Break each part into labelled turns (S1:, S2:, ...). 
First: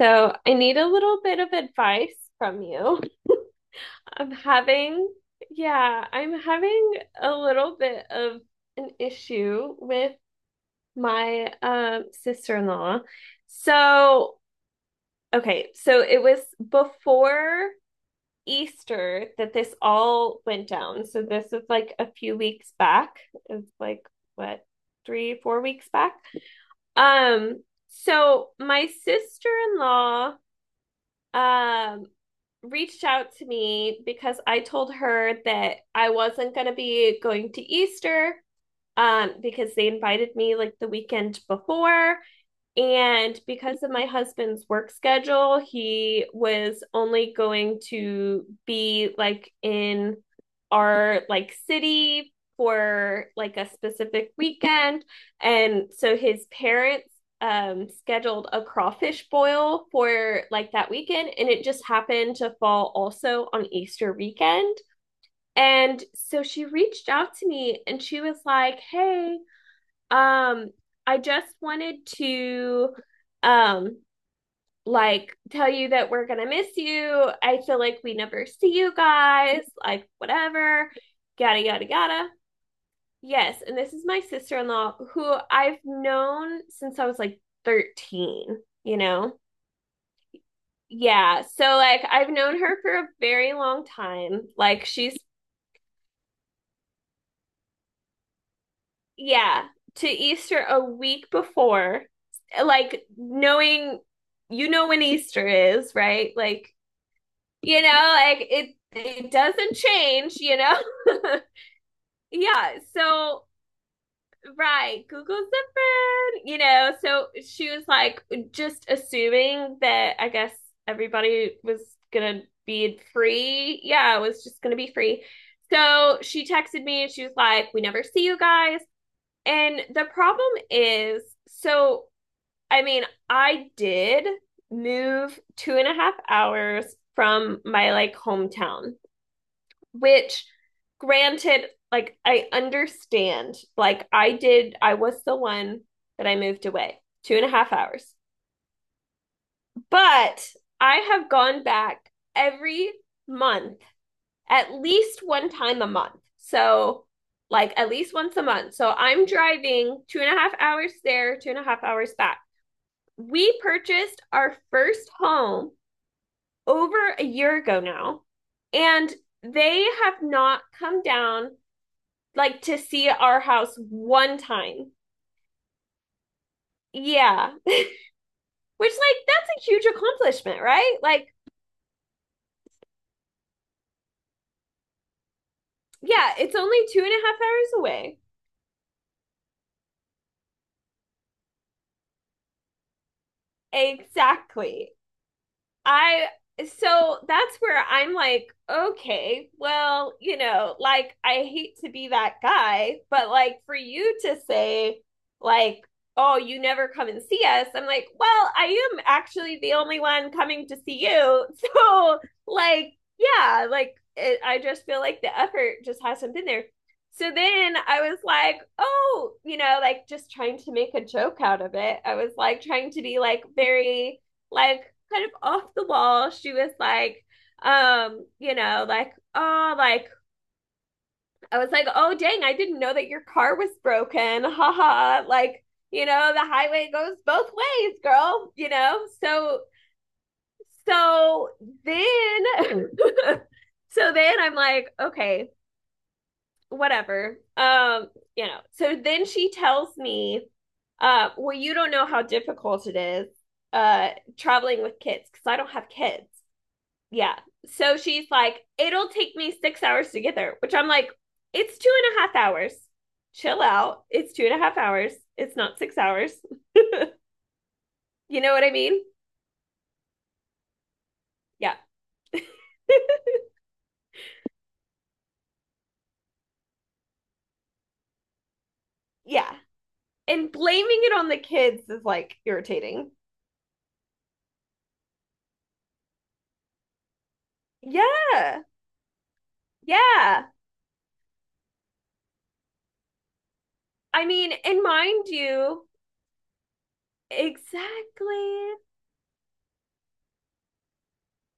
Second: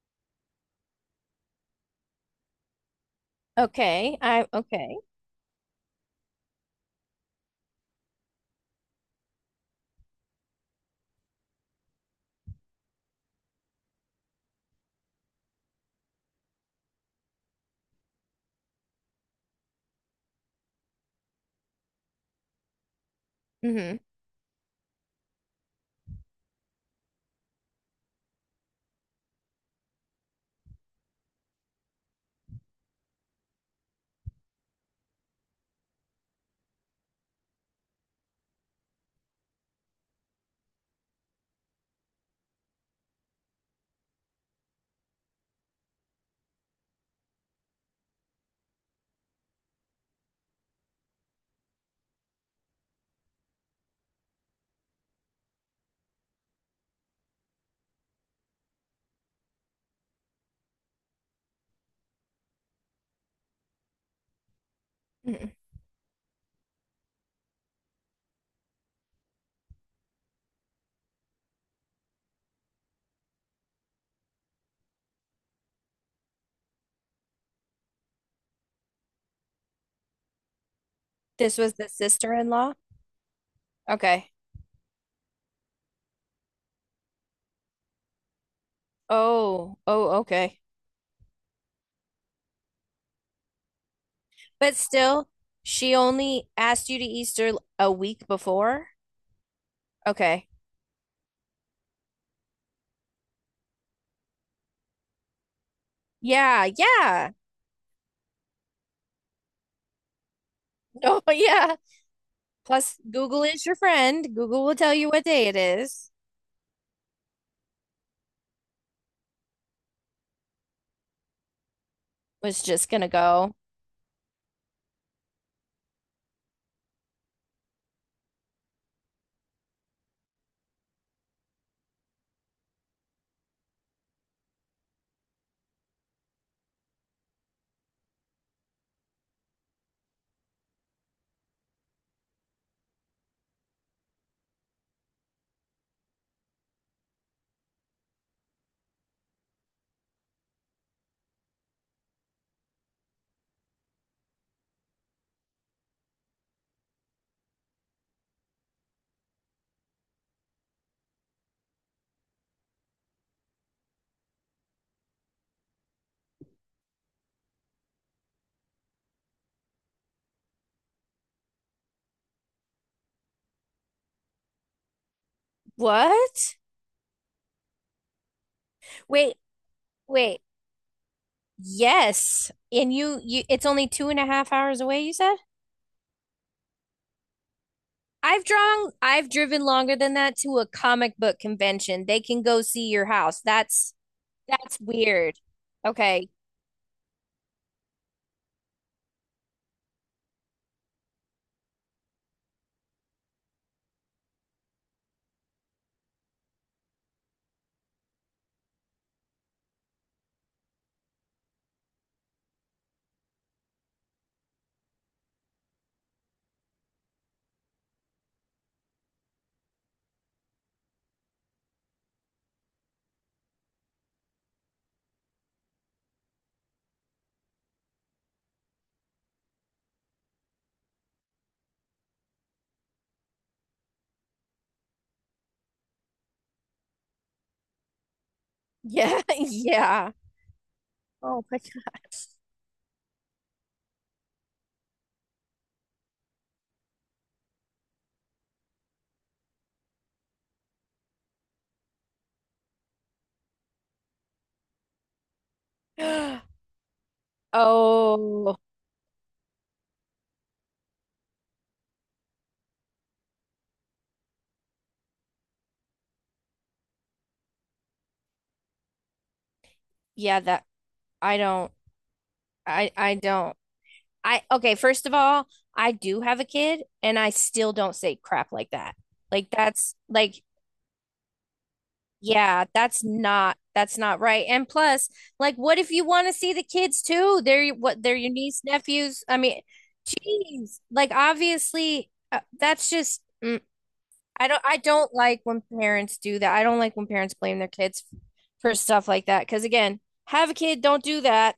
S1: So I need a little bit of advice from you.
S2: Okay.
S1: I'm
S2: I okay.
S1: having, yeah, I'm having a little bit of an issue with my sister-in-law. So, okay, so it was before Easter that this all went down. So this is like a few weeks back. It's
S2: Mm-hmm.
S1: like what, three, 4 weeks back. Um, so my sister-in-law um reached out to me because I told her that I wasn't going to be going to Easter because they invited me like the weekend before and because of my husband's work schedule, he was only going to be like in our like city for like a specific weekend. And so his parents scheduled a crawfish boil for like that weekend and it just happened to fall also on Easter weekend.
S2: hmm
S1: And so she reached out to me and she was like, "Hey, um, I just wanted to um like tell you that we're gonna miss you. I feel like we never see you guys, like whatever,
S2: This
S1: yada
S2: was
S1: yada
S2: the
S1: yada.
S2: sister-in-law?
S1: Yes, and this is my
S2: Okay.
S1: sister in law who I've known since I was like 13, you know?
S2: Oh, okay.
S1: Yeah, so like I've known her for a very long time.
S2: But
S1: Like she's
S2: still, she only asked you to Easter a week before?
S1: Yeah, to
S2: Okay.
S1: Easter a week before, like knowing you know when Easter is, right?
S2: Yeah,
S1: Like,
S2: yeah.
S1: you know, like it doesn't change, you know?
S2: Oh, yeah.
S1: Yeah,
S2: Plus, Google is your friend. Google will tell
S1: right,
S2: you what
S1: Google's
S2: day it
S1: the
S2: is.
S1: friend, you know. So she was like just assuming that I guess everybody was gonna
S2: Was just
S1: be
S2: gonna go,
S1: free. Yeah, it was just gonna be free. So she texted me and she was like, we never see you guys. And the problem is, so I mean, I did move 2.5 hours from my like hometown, which granted, like I understand, like I did, I was the one that I moved away 2.5 hours. But I have gone back every month at least one time a month. So, like, at least once a month. So, I'm driving 2.5 hours there, 2.5 hours back. We purchased our first home over a year ago now, and they have not come down like to see our house one time.
S2: what?
S1: Yeah. Which, like,
S2: Wait,
S1: that's a huge
S2: wait.
S1: accomplishment, right? Like,
S2: Yes. And you, it's only 2.5 hours away, you said?
S1: yeah, it's only 2.5 hours away.
S2: I've driven longer than that to a comic book convention. They can go see your house. That's
S1: Exactly.
S2: weird.
S1: I
S2: Okay.
S1: so that's where I'm like, okay, well, you know, like I hate to be that guy, but like for you to say like, oh, you never come and see us, I'm like, well, I am actually the only one coming to see you. So like, yeah, like it, I just feel like the effort just hasn't been there. So then I was like, oh, you know, like just trying to make a joke out of it. I was like trying to be like very like kind of off the wall. She was like, you know, like, oh, like I was like, oh dang, I didn't know that your car was broken. Ha ha. Like, you know, the highway goes both ways, girl, you know?
S2: Yeah.
S1: So
S2: Yeah. Oh
S1: so
S2: my
S1: then so then I'm like, okay, whatever. You know. So then she tells me, well, you don't know how difficult it is uh traveling with kids because I don't have kids.
S2: gosh.
S1: Yeah. So she's
S2: Oh,
S1: like, it'll take me 6 hours to get there, which I'm like, it's 2.5 hours. Chill out. It's 2.5 hours. It's not 6 hours. You know what I mean?
S2: yeah, that I don't
S1: Yeah.
S2: I don't. I Okay, first of all, I do have a kid and I still don't say crap like that. Like
S1: Yeah.
S2: that's like
S1: And blaming it on the kids is like
S2: Yeah,
S1: irritating.
S2: that's not right. And plus, like, what if you want to see the kids too? They're your niece,
S1: Yeah.
S2: nephews. I mean,
S1: Yeah.
S2: geez, like obviously, that's just
S1: I mean,
S2: I
S1: and
S2: don't
S1: mind
S2: like when
S1: you,
S2: parents do that. I don't like when parents blame their kids for
S1: exactly.
S2: stuff like that. Because again, have a kid, don't do that.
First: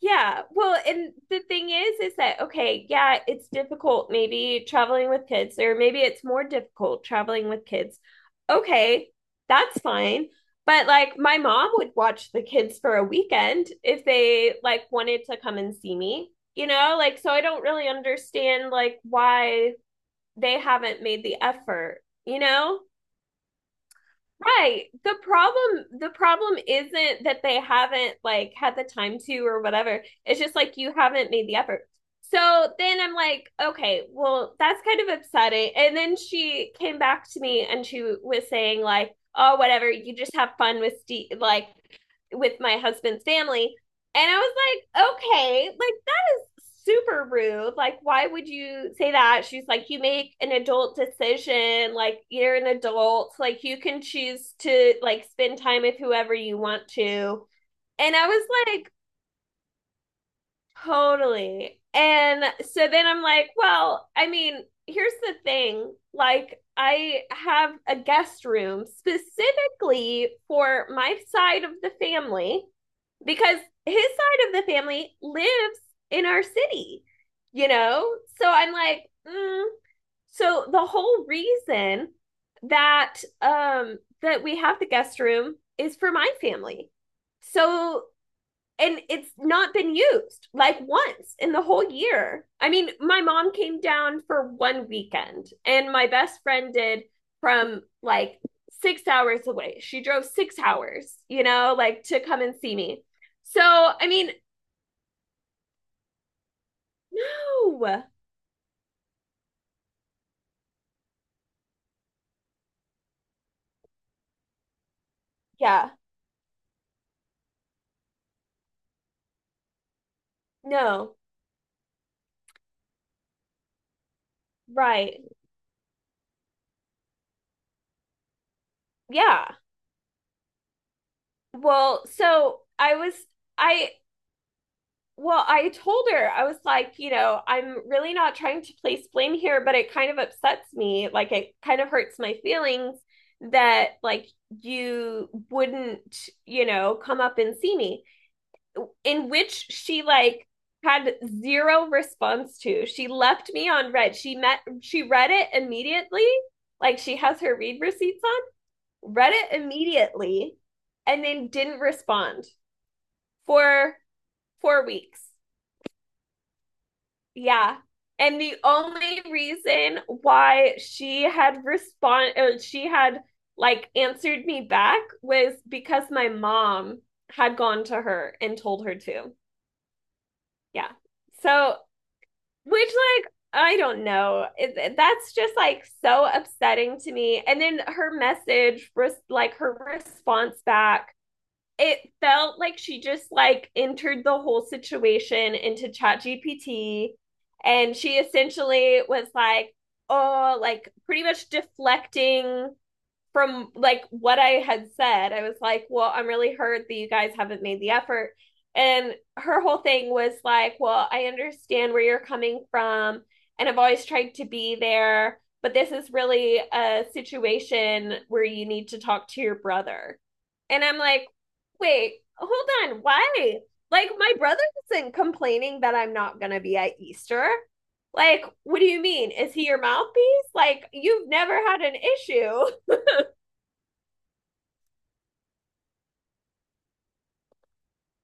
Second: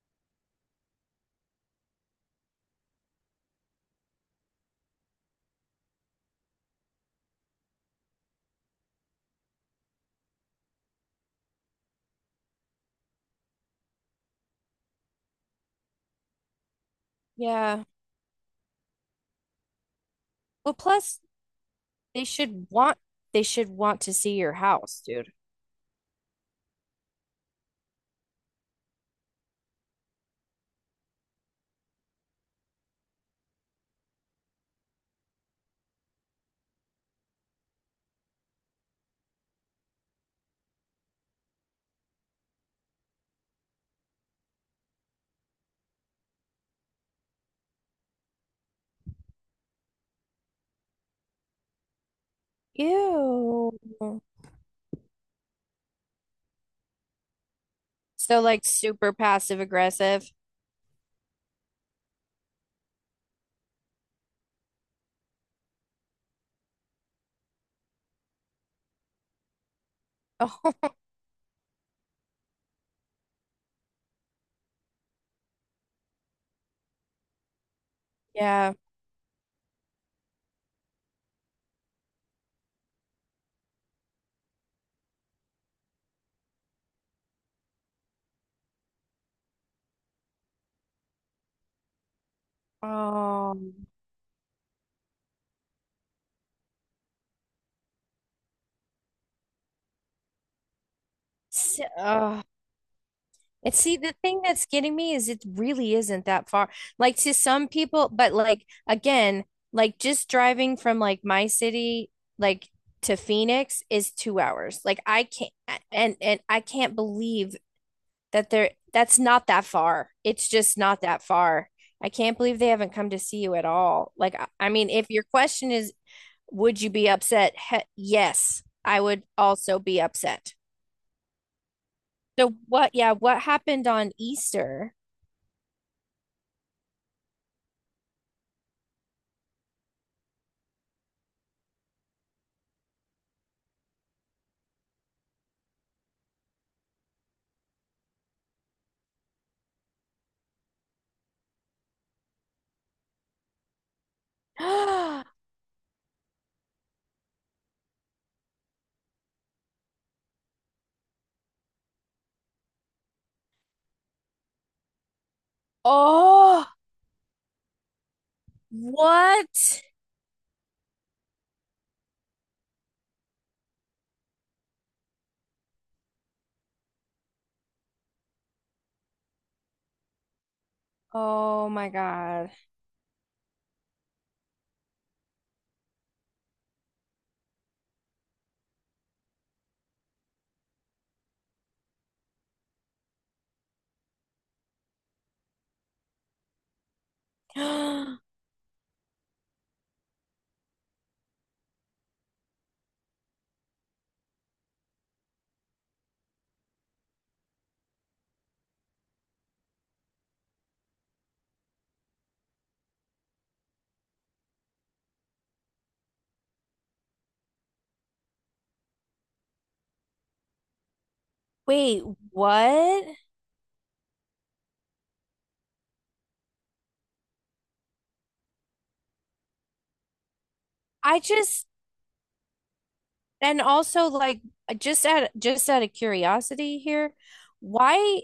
S1: Yeah. Well, and the thing is that, okay, yeah, it's difficult maybe traveling with kids, or maybe it's more difficult traveling with kids. Okay, that's fine. But like my mom would watch the kids for a weekend if they like wanted to come and see me, you know? Like, so I don't
S2: Yeah.
S1: really understand like why they
S2: Well,
S1: haven't
S2: plus
S1: made the effort,
S2: they
S1: you
S2: should
S1: know?
S2: want they should want to see your
S1: Right.
S2: house,
S1: The
S2: dude.
S1: problem the problem isn't that they haven't like had the time to or whatever. It's just like you haven't made the effort. So then I'm like, okay, well that's kind of upsetting. And then she came back to me and she was saying like, oh whatever, you just have fun with Steve like with my husband's family. And I was like, okay, like super rude. Like, why would you say that? She's like, you make an adult decision. Like, you're an adult. Like, you
S2: Ew.
S1: can choose to like spend time with whoever you want to. And I
S2: So
S1: was
S2: like
S1: like,
S2: super passive aggressive.
S1: totally. And so then I'm like, well, I mean, here's the thing. Like, I have a guest room specifically
S2: Oh,
S1: for my side of the family because his side of the family lives in our city, you know? So
S2: yeah.
S1: I'm like, mm. So the whole reason that that we have the guest room is for my family. So and it's not been used like once in the whole year. I mean, my mom
S2: Um,
S1: came down for one weekend, and my best friend did from like 6 hours away. She drove 6 hours, you know,
S2: so,
S1: like to come
S2: uh,
S1: and see me. So,
S2: and see,
S1: I
S2: the
S1: mean,
S2: thing that's getting me is it really isn't that far. Like to some
S1: no.
S2: people, but like again, like just driving from like my city, like to Phoenix is 2 hours. Like I can't,
S1: Yeah.
S2: and I can't believe that's not that far. It's just not
S1: No.
S2: that far. I can't believe they haven't come to see you at all. I mean, if
S1: Right.
S2: your question is, would you be upset? He yes, I would
S1: Yeah.
S2: also be upset.
S1: Well,
S2: So
S1: so
S2: what, yeah, what happened
S1: I,
S2: on Easter?
S1: Well, I told her, I was like, you know, I'm really not trying to place blame here, but it kind of upsets me. Like, it kind of hurts my feelings that, like, you wouldn't, you know, come up and see me. In which she, like, had zero response to. She left me on red. She read it immediately. Like, she has her read receipts on, read it immediately, and then didn't respond for 4 weeks.
S2: Oh,
S1: Yeah. And the only
S2: what?
S1: reason why she had respond or she had like answered me back was because my mom had gone to her and told her to. Yeah.
S2: Oh
S1: So,
S2: my God.
S1: which like I don't know. That's just like so upsetting to me. And then her message, like her response back it felt like she just like entered the whole situation into ChatGPT and she essentially was like, oh, like pretty much deflecting from like what I had said, I was like, well, I'm really hurt that you guys haven't made the effort. And her whole thing was like, well, I understand where you're coming from, and I've always tried to be there, but this is really a situation where you need to talk to your brother. And I'm like,
S2: Wait,
S1: wait, hold on,
S2: what?
S1: why? Like, my brother isn't complaining that I'm not going to be at Easter. Like, what do you mean? Is he your mouthpiece? Like,
S2: I
S1: you've never
S2: just
S1: had an issue.
S2: and also like just out of curiosity here, why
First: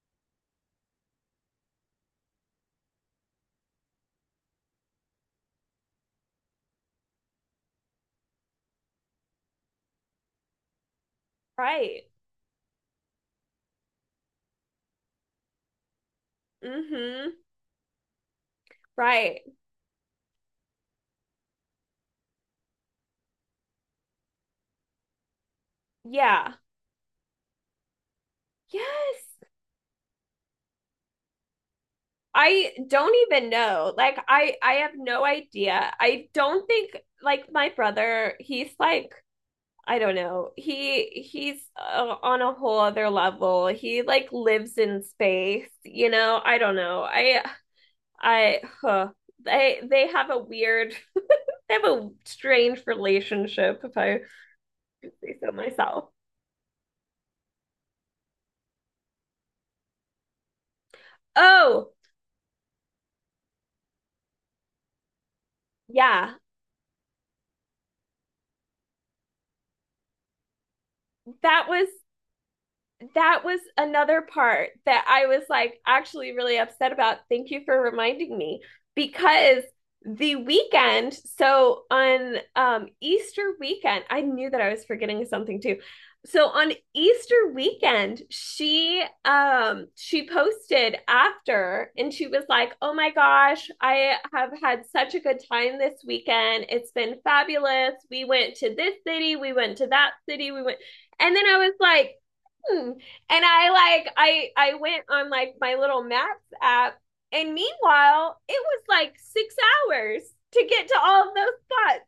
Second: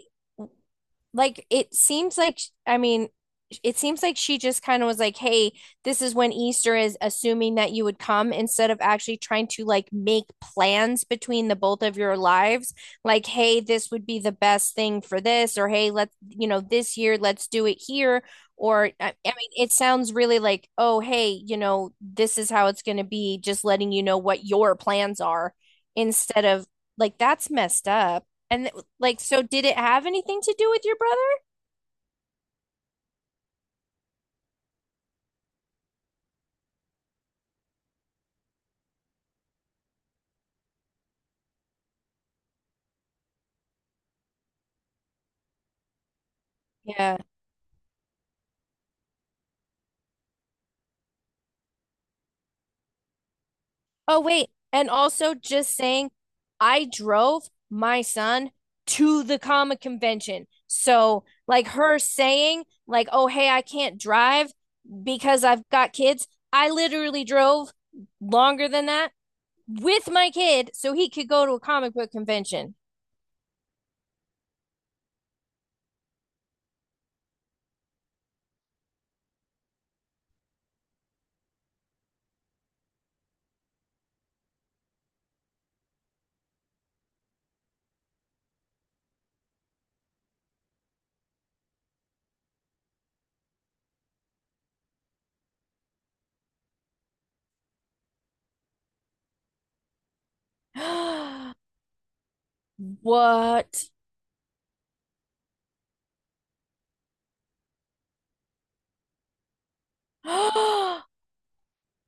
S2: like it seems like I mean, it seems like she just kind of was like, "Hey, this is when Easter is," assuming that you would come instead of actually trying to like make plans between the both of
S1: Right.
S2: your lives. Like, "Hey, this would be the best thing for this," or "Hey, let's, you know, this year
S1: Mm-hmm.
S2: let's do it here." Or I mean,
S1: Right.
S2: it sounds really like, "Oh, hey, you know, this is how it's going to be," just letting you know what your plans are instead
S1: Yeah.
S2: of like that's messed up. And like, so
S1: Yes.
S2: did it have anything to do with your brother?
S1: I don't even know. Like I have no idea. I don't think like my brother, he's like I don't know. He's on a whole other level. He like lives in space, you know? I don't know.
S2: Yeah.
S1: I Huh. They have a weird they have a strange relationship if
S2: Oh,
S1: I
S2: wait. And also
S1: say so
S2: just
S1: myself.
S2: saying, I drove my son to the comic convention. So, like,
S1: Oh,
S2: her saying, like, oh, hey, I can't drive because I've got kids.
S1: yeah.
S2: I literally drove longer than that with my kid so he could go to a
S1: That was
S2: comic book convention.
S1: that was another part that I was like actually really upset about. Thank you for reminding me because the weekend, so on Easter weekend, I knew that I was forgetting something too. So on Easter weekend, she posted after and she was like, "Oh my gosh, I have had such a good time this weekend. It's been fabulous. We went to this city, we went to that city, we went." And then I was like, hmm. And
S2: What?
S1: I went on like my little maps app, and meanwhile, it was like 6 hours to get to all of those spots.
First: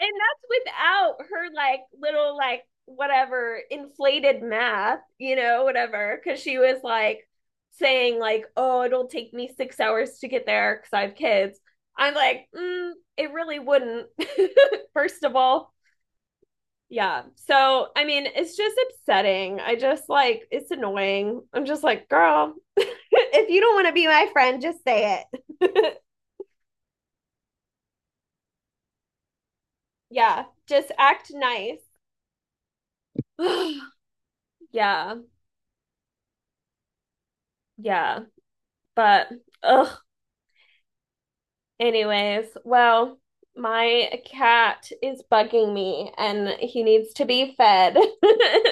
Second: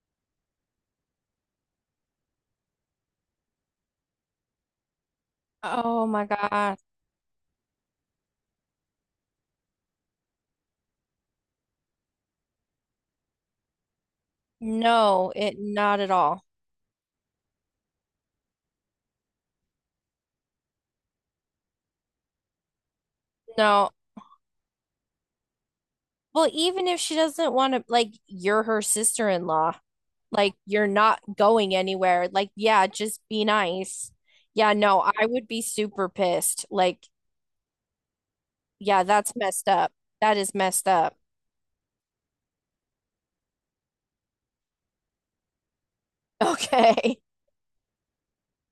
S1: And that's without her like little like whatever inflated math, you know,
S2: Oh
S1: whatever,
S2: my
S1: because she was
S2: God.
S1: like saying like, "Oh, it'll take me 6 hours to get there because I have kids." I'm like, it really wouldn't. First
S2: No,
S1: of
S2: it
S1: all,
S2: not at all.
S1: yeah. So, I mean, it's just upsetting. I just like, it's annoying. I'm just like, girl, if you don't want
S2: No,
S1: to be my friend, just say it.
S2: well, even if she doesn't want to, like, you're her sister-in-law.
S1: Yeah.
S2: Like, you're
S1: Just
S2: not
S1: act
S2: going
S1: nice.
S2: anywhere. Like, yeah, just be nice. Yeah, no,
S1: Yeah.
S2: I would be super pissed. Like,
S1: Yeah.
S2: yeah,
S1: But,
S2: that's messed up.
S1: ugh.
S2: That is messed up.
S1: Anyways, well, my cat is bugging me and he needs
S2: Okay.
S1: to be fed.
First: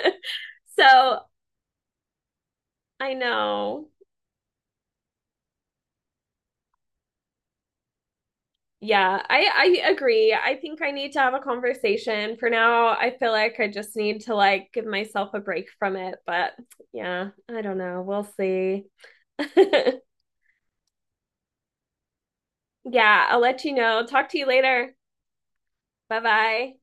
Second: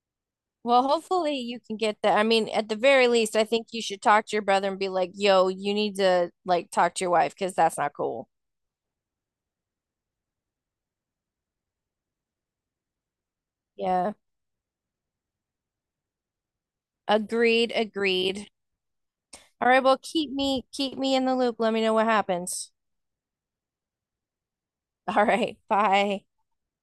S2: Well,
S1: So,
S2: hopefully you can get that. I mean, at the very
S1: I
S2: least, I think you
S1: know.
S2: should talk to your brother and be like, yo, you need to, like, talk to your wife because that's not cool.
S1: Yeah, I agree. I think I need to have a conversation. For now, I feel like I just
S2: Yeah.
S1: need to like give myself a break from it, but yeah, I
S2: Agreed.
S1: don't know. We'll
S2: Agreed.
S1: see.
S2: All right. Well, keep me in the loop. Let me know what happens.
S1: Yeah, I'll let you know. Talk to you later.
S2: All right. Bye.
S1: Bye-bye.